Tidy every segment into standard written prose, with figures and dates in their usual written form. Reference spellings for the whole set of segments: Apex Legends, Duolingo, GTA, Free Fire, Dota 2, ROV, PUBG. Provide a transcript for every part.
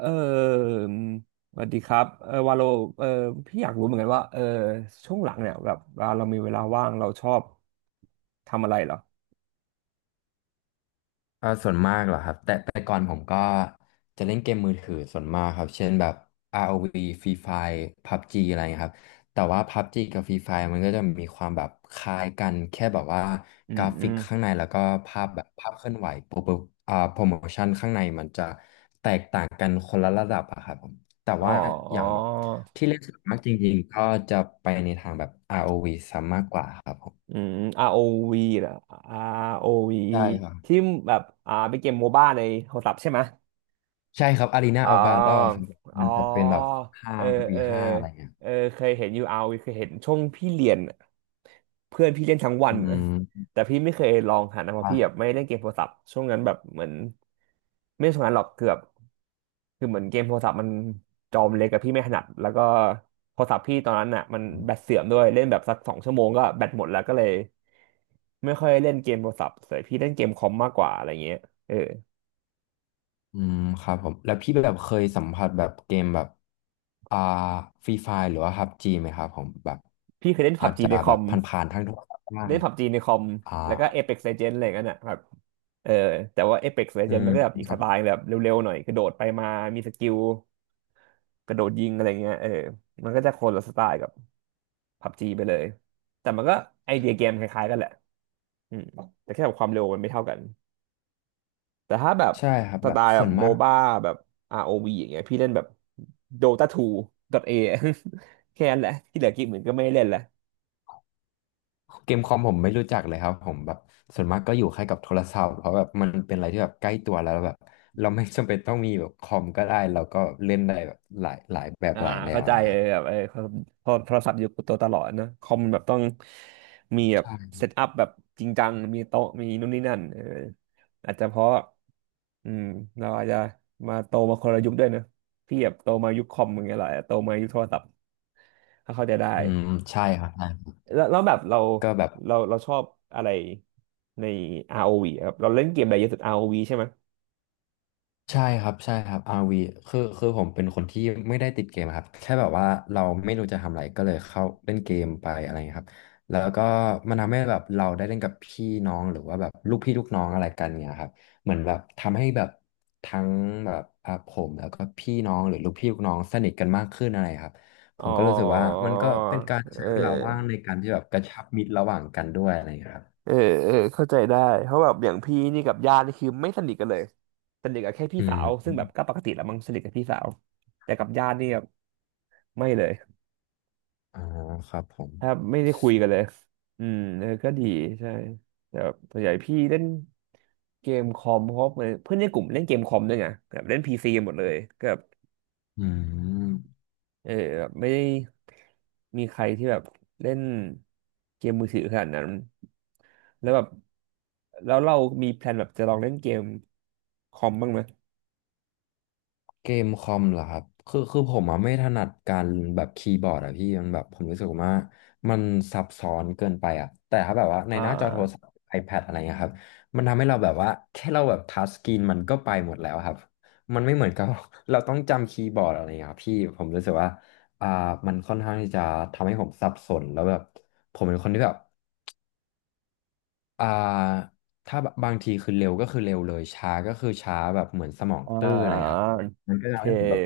เออสวัสดีครับวาโลเออพี่อยากรู้เหมือนกันว่าช่วงหลังเนี่ยแบบเวลาเรามีเวลาว่างเราชอบทำอะไรเหรอเอ่าส่วนมากเหรอครับแต่ก่อนผมก็จะเล่นเกมมือถือส่วนมากครับเช่นแบบ ROV Free Fire PUBG อะไรเงี้ยครับแต่ว่า PUBG กับ Free Fire มันก็จะมีความแบบคล้ายกันแค่แบบว่าอืกมราอืฟิกมข้างในแล้วก็ภาพแบบภาพเคลื่อนไหวโปรโมชั่นข้างในมันจะแตกต่างกันคนละระดับอะครับผมแต่อ๋ว่าออย่างแบบที่เล่นส่วนมากจริงๆก็จะไปในทางแบบ ROV ซะมากกว่าครับผมอืม ROV เหรอ ROV ใช่ครับ ที่แบบเป็นเกมโมบ้าในโทรศัพท์ใช่ไหม ใช่ครับอารีนาอ๋อัลวาโดครัอบอ๋มันอจะเป็นแบบห้าเออวีเออห้าอะไรเงี้ยเคยเห็นยูเอาเคยเห็นช่วงพี่เรียนอะเพื่อนพี่เล่นทั้งวัอืน อะมแต่พี่ไม่เคยลองหันนะเพราะพี่แบบอ่ะไม่เล่นเกมโทรศัพท์ช่วงนั้นแบบเหมือนไม่ช่วงนั้นหรอกเกือบคือเหมือนเกมโทรศัพท์มันจอมเล็กกับพี่ไม่ถนัดแล้วก็โทรศัพท์พี่ตอนนั้นอ่ะมันแบตเสื่อมด้วยเล่นแบบสักสองชั่วโมงก็แบตหมดแล้วก็เลยไม่ค่อยเล่นเกมโทรศัพท์เลยพี่เล่นเกมคอมมากกว่าอะไรเงี้ยเอออืมครับผมแล้วพี่แบบเคยสัมผัสแบบเกมแบบอ่าฟรีไฟหรือว่าพับจีไหมครับผมแบบพี่เคยเล่นพัอาบจจีจะในคแบอบม ผ่านๆทางโทรศัพท์บ้าเล่นงผับจีในคอมอ่าแล้วก็ Apex Legends อะไรกันน่ะแบบเออแต่ว่า Apex อื Legends มมันก็แบบอีคกสรับไตล์แบบเร็วๆหน่อยกระโดดไปมามีสกิลกระโดดยิงอะไรเงี้ยมันก็จะคนละสไตล์กับผับจีไปเลยแต่มันก็ไอเดียเกมคล้ายๆกันแหละอืมแต่แค่แบบความเร็วมันไม่เท่ากันแต่ถ้าแบบใช่ครับสแบไตบล์แบส่บวนโมมากบ้าแบบ ROV อวีอย่างเงี้ยพี่เล่นแบบ Dota 2 .A แค่นั้นแหละที่เหลือกิกเหมือนก็ไม่ได้เล่นละ เกมคอมผมไม่รู้จักเลยครับผมแบบส่วนมากก็อยู่แค่กับโทรศัพท์เพราะแบบมันเป็นอะไรที่แบบใกล้ตัวแล้วแบบเราไม่จำเป็นต้องมีแบบคอมก็ได้เราก็เล่นได้แบบหลายแบบอ่าหลายแนวเข้าอะใจไรครัแบบ บพอโทรศัพท์อยู่กับตัวตลอดนะคอมแบบต้องมีแบบใช่เซตอัพแบบจริงจังมีโต๊ะมีนู่นนี่นั่นอาจจะเพราะอืมเราอาจจะโตมาคนละยุคด้วยนะพี่แบบโตมายุคคอมอย่างเงี้ยแหละโตมายุคโทรศัพท์ก็เข้าใจได้อืมใช่ครับใช่แล้วแล้วแบบเราก็แบบ เราเราชอบอะไรใน ROV อวีอะครับเราเล่นเกมอะไรเยอะสุด ROV ใช่ไหมยใช่ครับใช่ครับอาร์ว v คือผมเป็นคนที่ไม่ได้ติดเกมครับแค่แบบว่าเราไม่รู้จะทำอะไร ก็เลยเข้าเล่นเกมไปอะไรเงี้ยครับแล้วก็มันทำให้แบบเราได้เล่นกับพี่น้องหรือว่าแบบลูกพี่ลูกน้องอะไรกันเงี้ยครับเหมือนแบบทำให้แบบทั้งแบบอ่ะผมแล้วก็พี่น้องหรือลูกพี่ลูกน้องสนิทกันมากขึ้นอะไรครับผอ๋อมก็รู้สึกว่ามันก็เป็นการเใช้เวลาว่างออ ในการที่แบบกระชับมิตรระหว่างกันด้วยอะไรเงี้ยครับเออเออเข้าใจได้เพราะแบบอย่างพี่นี่กับญาตินี่คือไม่สนิทกันเลยสนิทกับแค่พี่อืสามว ซึ่งแบบก็ปกติแหละมั้งสนิทกับพี่สาว แต่กับญาตินี่แบบไม่เลยอ่าครับผม ถ้าไม่ได้คุยกันเลยอืมก็ดีใช่ แต่แบบส่วนใหญ่พี่เล่นเกมคอมเพราะเหมือนเพื่อนในกลุ่มเล่นเกมคอมด้วยไงแบบเล่นพีซีหมดเลยก็แบบ อืมเออแบบไม่ได้มีใครที่แบบเล่นเกมมือถือขนาดนั้นแล้วแบบแล้วเรามีแพลนแบบจะลองเล่นเกมคอมบ้างไหมเกมคอมเหรอครับคือผมอะไม่ถนัดการแบบคีย์บอร์ดอะพี่มันแบบผมรู้สึกว่ามันซับซ้อนเกินไปอะแต่ถ้าแบบว่าในอ่หน้าจอโทรศัพาท์ iPad อะไรเงี้ยครับมันทำให้เราแบบว่าแค่เราแบบทัชสกรีนมันก็ไปหมดแล้วครับมันไม่เหมือนกับ เราต้องจำคีย์บอร์ดอะไรเงี้ยครับพี่ผมรู้สึกว่าอ่ามันค่อนข้างที่จะทำให้ผมสับสนแล้วแบบผมเป็นคนที่แบบ อ่าถ้าบางทีคือเร็วก็คือเร็วเลยช้าก็คือช้าแบบเหมือนสมองอ่ตื้ออะไรคารับมันก็โอเคทำให้ผมแบบ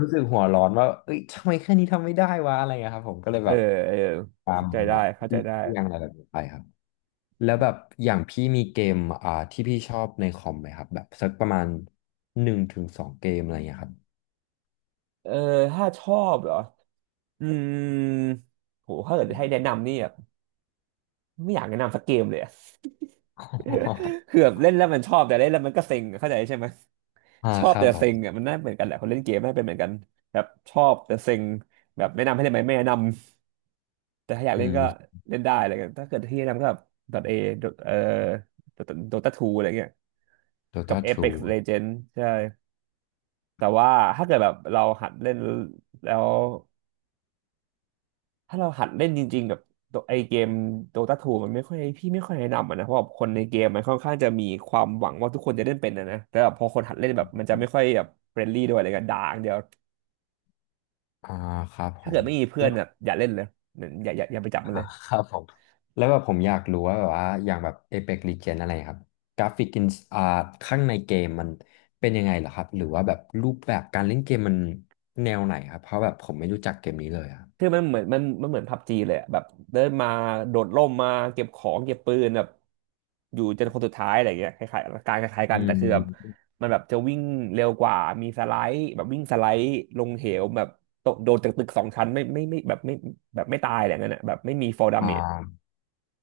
รู้สึกหัวร้อนว่าเอ้ยทำไมแค่นี้ทำไม่ได้วะอะไรเงี้ยครับผมก็เลยเออแบบเออตามเข้าใจแบได้บเข้าเลใจได้ี่ยงอะไรแบบนี้ไปครับแล้วแบบอย่างพี่มีเกมที่พี่ชอบในคอมไหมครับแบบสักประมาณหนึ่งถึงสองเกมอะไรเงี้ยครับ เออถ้าชอบเหรออืมโหถ้าเกิดให้แนะนำนี่แบบไม่อยากแนะนำสักเกมเลยอะ ออ คือแบบเล่นแล้วมันชอบแต่เล่นแล้วมันก็เซ็งอะเข้าใจใช่ไหม อ่าชอคบรัแต่บผเซ็มงเนี่ยมันน่าเหมือนกันแหละคนเล่นเกมน่าเป็นเหมือนกันแบบชอบแต่เซ็งแบบแนะนำให้เล่นไหมไม่แนะนำแต่ถ้าอยากอืเล่นม ก็เล่นได้อะไรเงี้ยถ้าเกิดที่แนะนำก็แบบ .A เอ่อ Dota 2อะไรเงี้ยกับ Dota Apex 2 Legends ใช่แต่ว่าถ้าเกิดแบบเราหัดเล่นแล้วถ้าเราหัดเล่นจริงๆแบบตัวไอเกม Dota 2มันไม่ค่อยพี่ไม่ค่อยแนะนำอะนะเพราะแบบคนในเกมมันค่อนข้างจะมีความหวังว่าทุกคนจะเล่นเป็นนะแต่แบบพอคนหัดเล่นแบบมันจะไม่ค่อยแบบเฟรนลี่ด้วยอะไรกันด่าอย่างเดียว อ่าครับผถ้าเกิม ดไม่มีเพื่อนแบบอย่าเล่นเลยเหมือนอย่าไปจับอ่ามันเลยครับผมแล้วแบบผมอยากรู้ว่าแบบว่าอย่างแบบ Apex Legends อะไรครับกราฟิกอินอ่าข้างในเกมมันเป็นยังไงเหรอครับหรือว่าแบบรูปแบบการเล่นเกมมันแนวไหนครับเพราะแบบผมไม่รู้จักเกมนี้เลยครับคือมันเหมือนมันเหมือนพับจีเลยอะแบบเดินมาโดดร่มมาเก็บของเก็บปืนแบบอยู่จนคนสุดท้ายอะไรอย่างเงี้ยคล้ายๆกัอืนแต่คือแบบมมันแบบจะวิ่งเร็วกว่ามีสไลด์แบบวิ่งสไลด์ลงเหวแบบตกโดดจากตึกสองชั้นไม่ไม่ไม่แบบไม่แบบไม่ตายอะไรเงี้ยนะแบบไม่มี fall อ่ damage า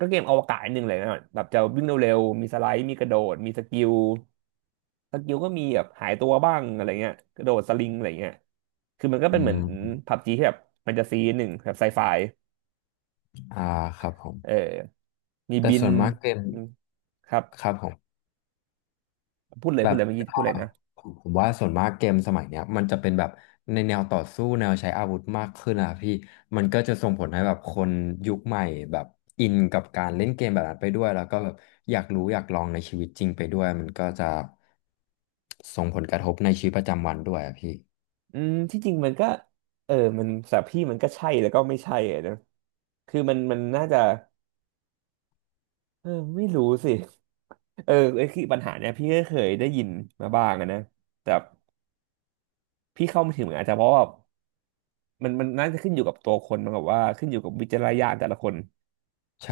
ก็เกมอวกาศนิดนึงเลยนะแบบจะวิ่งเร็วๆมีสไลด์มีกระโดดมีสกิล สกิวก็มีแบบหายตัวบ้างอะไรเงี้ยกระโดดสลิงอะไรเงี้ยคือมันก็อืเป็นเหมือนมผับจีที่แบบมันจะซีหนึ่งแบบไซไฟอ่าครับผมเออมีแต่บินส่วนมากเกมครัครับบผม พูดเลยแบพูดบเลยเมื่อกี้อ่าพูดเลยนะผมผมว่าส่วนมากเกมสมัยเนี้ยมันจะเป็นแบบในแนวต่อสู้แนวใช้อาวุธมากขึ้นอะพี่มันก็จะส่งผลให้แบบคนยุคใหม่แบบอินกับการเล่นเกมแบบนั้นไปด้วยแล้วก็แบบอยากรู้อยากลองในชีวิตจริงไปด้วยมันก็จะส่งผลกระทบในชีวิตประจำวันด้วยอะพี่อืมที่จริงมันก็เออมันสำหรับพี่มันก็ใช่แล้วก็ไม่ใช่อะนะคือมันน่าจะเออไม่รู้สิเออไอ้คือปัญหาเนี้ยพี่ก็เคยได้ยินมาบ้างอะนะแต่พี่เข้าไม่ถึงอาจจะเพราะว่ามันน่าจะขึ้นอยู่กับตัวคนมันกับว่าขึ้นอยู่กับวิจารณญาณแต่ละคน ใช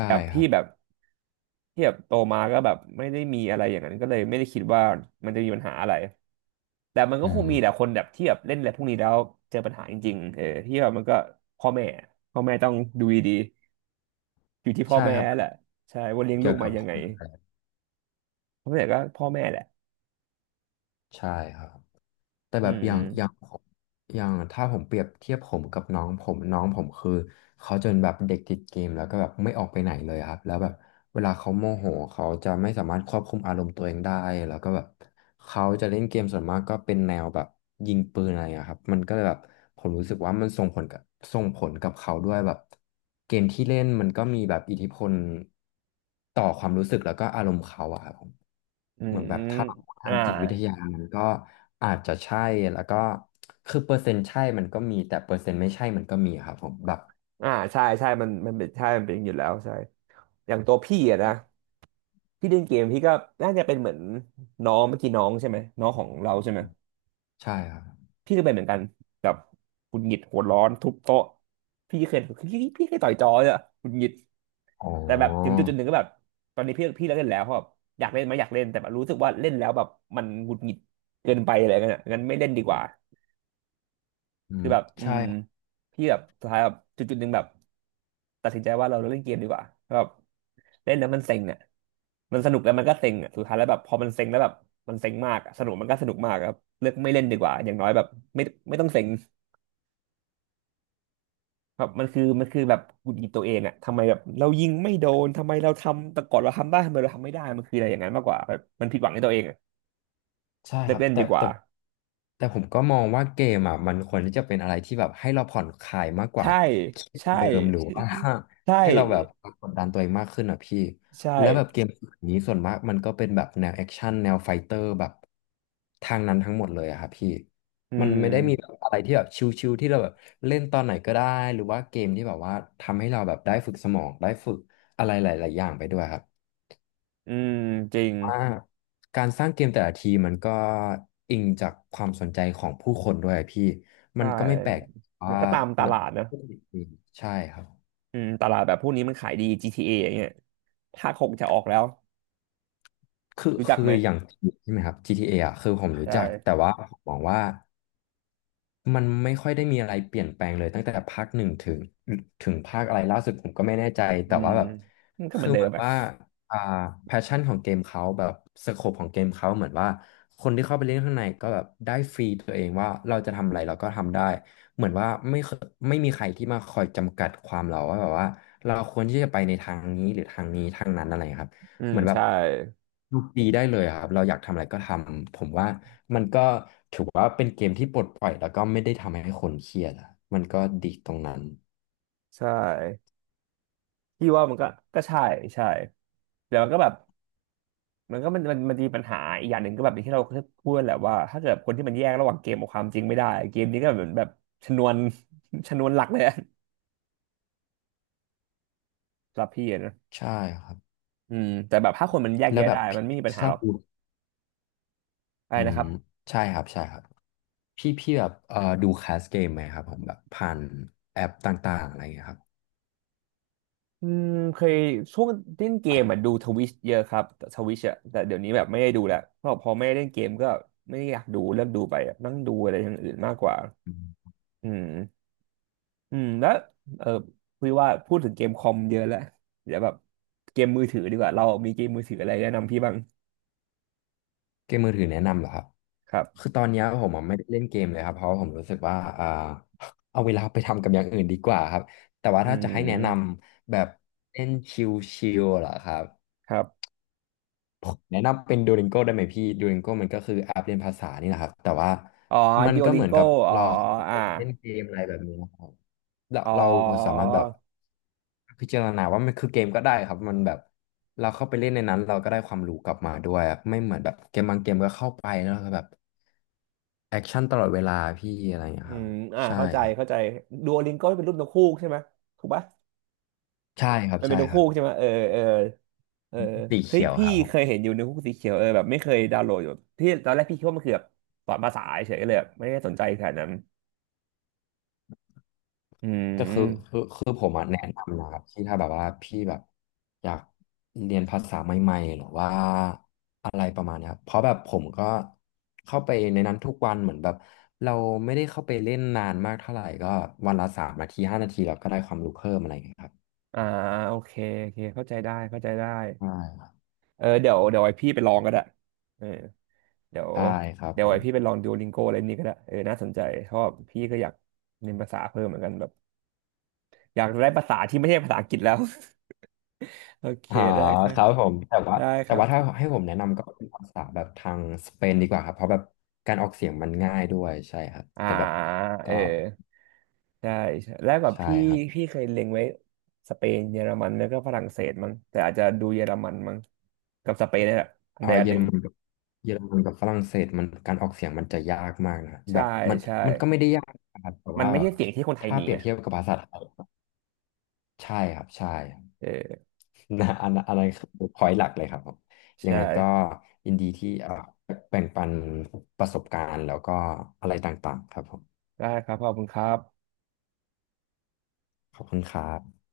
แบ่บครัพี่บแบบที่แบบโตมาก็แบบไม่ได้มีอะไรอย่างนั้นก็เลยไม่ได้คิดว่ามันจะมีปัญหาอะไรแต่มันก็อืคงมมีแหละคนแบบที่แบบเล่นอะไรพวกนี้แล้วเจอปัญหาจริงๆเออที่แบบมันก็พ่อแม่พ่อแม่ต้องดูดีๆอยู่ที่พ่อใช่แม่ครับแหละใช่ว่าเลี้ยงลูเกี่ยกวมากับยังไงเพราะฉะนั้่ก็พ่อแม่แหละใช่ครับ แต่อืแบบอย่างมผมอย่างถ้าผมเปรียบเทียบผมกับน้องผมน้องผมคือเขาจะเป็นแบบเด็กติดเกมแล้วก็แบบไม่ออกไปไหนเลยครับแล้วแบบเวลาเขาโมโหเขาจะไม่สามารถควบคุมอารมณ์ตัวเองได้แล้วก็แบบเขาจะเล่นเกมส่วนมากก็เป็นแนวแบบยิงปืนอะไรอะครับมันก็เลยแบบผมรู้สึกว่ามันส่งผลกับเขาด้วยแบบเกมที่เล่นมันก็มีแบบอิทธิพล ต่อความรู้สึกแล้วก็อารมณ์เขาอะครับผมอืเหมมือนแบอบมถ้าเราพูดทาอ่างจิตวิทยามันก็อาจจะใช่แล้วก็คือเปอร์เซ็นต์ใช่มันก็มีแต่เปอร์เซ็นต์ไม่ใช่มันก็มีครับผมแบบอ่าใช่ใช่มันเป็นใช่ มันเป็นอยู่แล้วใช่อย่างตัวพี่อะนะพี่เล่นเกมพี่ก็น่าจะเป็นเหมือนน้องเมื่อกี้น้องใช่ไหมน้องของเราใช่ไหม ใช่ครับพี่ก็เป็นเหมือนกันแบบหงุดหงิดหัวร้อนทุบโต๊ะพี่เคยต่อยจอเลยอะหงุดหงิดอ๋อแต่แบบถึงจุดจุดหนึ่งก็แบบตอนนี้พี่เลิกเล่นแล้วเพราะแบบอยากเล่นไหมอยากเล่นแต่แบบรู้สึกว่าเล่นแล้วแบบมันหงุดหงิดเกินไปอะไรเงี้ยงั้นไม่เล่นดีกว่าอืคือมแบบอืใช่ มพี่แบบสุดท้ายแบบจุดจุดหนึ่งแบบตัดสินใจว่าเราเล่นเกมดีกว่าแบบเล่นแล้วมันเซ็งอ่ะมันสนุกแล้วมันก็เซ็งอ่ะสุดท้ายแล้วแบบพอมันเซ็งแล้วแบบมันเซ็งมากอะสนุกมันก็สนุกมากอะครับเลือกไม่เล่นดีกว่าอย่างน้อยแบบไม่ไม่ต้องเซ็ง แบบมันคือแบบหงุดหงิดตัวเองอะทำไมแบบเรายิงไม่โดนทำไมเราทำแต่ก่อนเราทำได้ทำไมเราทำไม่ได้มันคืออะไรอย่างนั้นมากกว่าแบบมันผิดหวังในตัวเองอะใช่เลิคกรับเล่นแต่ดีกว่าแต่แต่ผมก็มองว่าเกมอ่ะมันควรที่จะเป็นอะไรที่แบบให้เราผ่อนคลายมากกว่าใช่เครียดกใช่ ว่าเดิมหรือว่า ใช่ ให้เราแบบกดดันตัวเองมากขึ้นอ่ะพี่ใช่แล้วแบบเกมนี้ส่วนมากมันก็เป็นแบบแนวแอคชั่นแนวไฟเตอร์แบบทางนั้นทั้งหมดเลยอะครับพี่อืมันมไม่ได้มีแบบอะไรที่แบบชิลๆที่เราแบบเล่นตอนไหนก็ได้หรือว่าเกมที่แบบว่าทำให้เราแบบได้ฝึกสมองได้ฝึกอะไรหลายๆอย่างไปด้วยครับ อืมจริงว่าการสร้างเกมแต่ละทีมันก็อิงจากความสนใจของผู้คนด้วยพี่มัใช่นก็ไม่แปลกมัว่านก็ตามตนักลาดนะผู้ผลิตเองใช่ครับอืมตลาดแบบพวกนี้มันขายดี GTA ออย่างเงี้ยภาคหกจะออกแล้วคือรู้จักคือไหมอย่างใช่ไหมครับ GTA ออ่ะคือผมรู้จักแต่ใช่ว่าผมมองว่า มันไม่ค่อยได้มีอะไรเปลี่ยนแปลงเลยตั้งแต่ภาคหนึ่งถึงภาคอะไรล่าสุดผมก็ไม่แน่ใจอืแต่ว่ามแบบมันก็เหมืคืออนเดิเหมืมอนอะว่าอ่าแพชชั่นของเกมเขาแบบสโคปของเกมเขาเหมือนว่าคนที่เข้าไปเล่นข้างในก็แบบได้ฟรีตัวเองว่าเราจะทำอะไรเราก็ทำได้เหมือนว่าไม่เคยไม่มีใครที่มาคอยจำกัดความเราว่าแบบว่าเราควรที่จะไปในทางนี้หรือทางนี้ทางนั้นอะไรครับ อืมเหมือนแบบใช่ดูฟรีได้เลยอะครับเราอยากทำอะไรก็ทำผมว่ามันก็ถือว่าเป็นเกมที่ปลดปล่อยแล้วก็ไม่ได้ทำให้คนเครียดอะมันก็ดีตรงนั้นใช่พี่ว่ามันก็ก็ใช่ใช่แต่มันก็แบบ มันก็มันมีปัญหาอีกอย่างหนึ่งก็แบบอย่างที่เราเคยพูดแหละว่าถ้าเกิดคนที่มันแยกระหว่างเกมกับความจริงไม่ได้เกมนี้ก็เหมือนแบบชนวน ชนวนหลักเลยอะสำหรับพี่อะนะใช่ครับอืมแต่แบบถ้าคนมันแยกแล้แยะวแบได้บมัพี่นไม่มีปัญชหาอหรบอกดูอะไรอืนะมครับใช่ครับใช่ครับพี่แบบดูแคสเกมไหมครับผมแบบผ่านแอปต่างๆอะไรอย่างเงี้ยครับ อืมเคยช่วงเล่นเกมอ่ะดูทวิชเยอะครับทวิชอ่ะแต่เดี๋ยวนี้แบบไม่ได้ดูแล้วเพราะพอไม่ได้เล่นเกมก็ไม่ได้อยากดูเลิกดูไปอะนั่งดูอะไรอย่างอื่นมากกว่าอืม อืมแล้วเออคุยว่าพูดถึงเกมคอมเยอะแล้วเดี๋ยวแบบเกมมือถือดีกว่าเรามีเกมมือถืออะไรแนะนำพี่บ้างเกมมือถือแนะนำเหรอครับ ครับคือตอนเนี้ยผมอะไม่ได้เล่นเกมเลยครับเพราะว่าผมรู้สึกว่าเอาเวลาไปทำกับอย่างอื่นดีกว่าครับ แต่ว่าอืถ้าจะให้แนะนมำแบบเล่นชิลๆเหรอครับ ครับผมแนะนำเป็น Duolingo ได้ไหมพี่ Duolingo มันก็คือแอปเรียนภาษานี่แหละครับแต่ว่าอ๋อมันดิโอก็ลิเหงมือนโกกับอ๋อเราไปอ่าเล่นเกมอะไรแบบนี้นะครับเราอ๋อเราสามารถแบบพิจารณาว่ามันคือเกมก็ได้ครับมันแบบเราเข้าไปเล่นในนั้นเราก็ได้ความรู้กลับมาด้วยอะไม่เหมือนแบบเกมบางเกมก็เข้าไปแล้วก็แบบแอคชั่นตลอดเวลาพี่อะไรอย่างเงี้อืยครับมอ่าใช่เข้าใจครับเข้าใจดูโอลิงโกเป็นรุ่นักฮูกใช่ไหมถูกปะใช่ครับมันเป็นใช่นกคฮูรับกใช่ไหมเออเออเออสีเฮ้ยเขียวคพี่รับ เคยเห็นอยู่ในกฮูกสีเขียวเออแบบไม่เคยดาวน์โหลดอยู่ที่ตอนแรกพี่คิดว่ามันคือแบบสอนภาษาเฉยๆเลยแบบไม่ได้สนใจขนาดนั้นอืแต่คือคือม คือผมอะแนะนำนะครับที่ถ้าแบบว่าพี่แบบอยากเรียนภาษาใหม่ๆหรือว่าอะไรประมาณเนี้ยครับเพราะแบบผมก็เข้าไปในนั้นทุกวันเหมือนแบบเราไม่ได้เข้าไปเล่นนานมากเท่าไหร่ก็วันละ3 นาที5 นาทีเราก็ได้ความรู้เพิ่มอะไรอย่างเงี้ยครับอ่าโอเคโอเคเข้าใจได้เข้าใจได้ใช่ครับเออเดี๋ยวไอพี่ไปลองก็ได้เออเดี๋ยวใช่ครับเดี๋ยผวไอมพี่ไปลองดูลิงโกอะไรนี่ก็ได้เออน่าสนใจเพราะว่าพี่ก็อยากเรียนภาษาเพิ่มเหมือนกันแบบอยากได้ภาษาที่ไม่ใช่ภาษาอังกฤษแล้ว โอเคอ๋อได้ครัคบรับผมแต่ว่าได้คแต่รัว่าถ้าบให้ผมแนะนำก็เป็นภาษาแบบทางสเปนดีกว่าครับเพราะแบบการออกเสียงมันง่ายด้วยใช่ครับอ่าแต่แบบเอก็อใช่ใช่แล้วแบบใช่พี่ครับ พี่เคยเล็งไว้สเปนเยอรมันแล้วก็ฝรั่งเศสมั้งแต่อาจจะดูเยอรมันมั้งกับสเปนนี่แหละอันใดอาะอันเยหอนึ่รงมันกับเยอรมันกับฝรั่งเศสมันการออกเสียงมันจะยากมากนะครับแบใช่บมันใช่มันก็ไม่ได้ยากนะครับแต่มันว่าไม่ใช่เสียงที่คนไทยถ้ามีเปรียไง บเทียบกับภาษาไทยใช่ครับใช่ครับ เออ นะอันนั้นคือพอยต์หลักเลยครับผมยัใช่งไงก็ยินดีที่แบ่งปันประสบการณ์แล้วก็อะไรต่างๆครับผมได้ครับขอบคุณครับขอบคุณครับ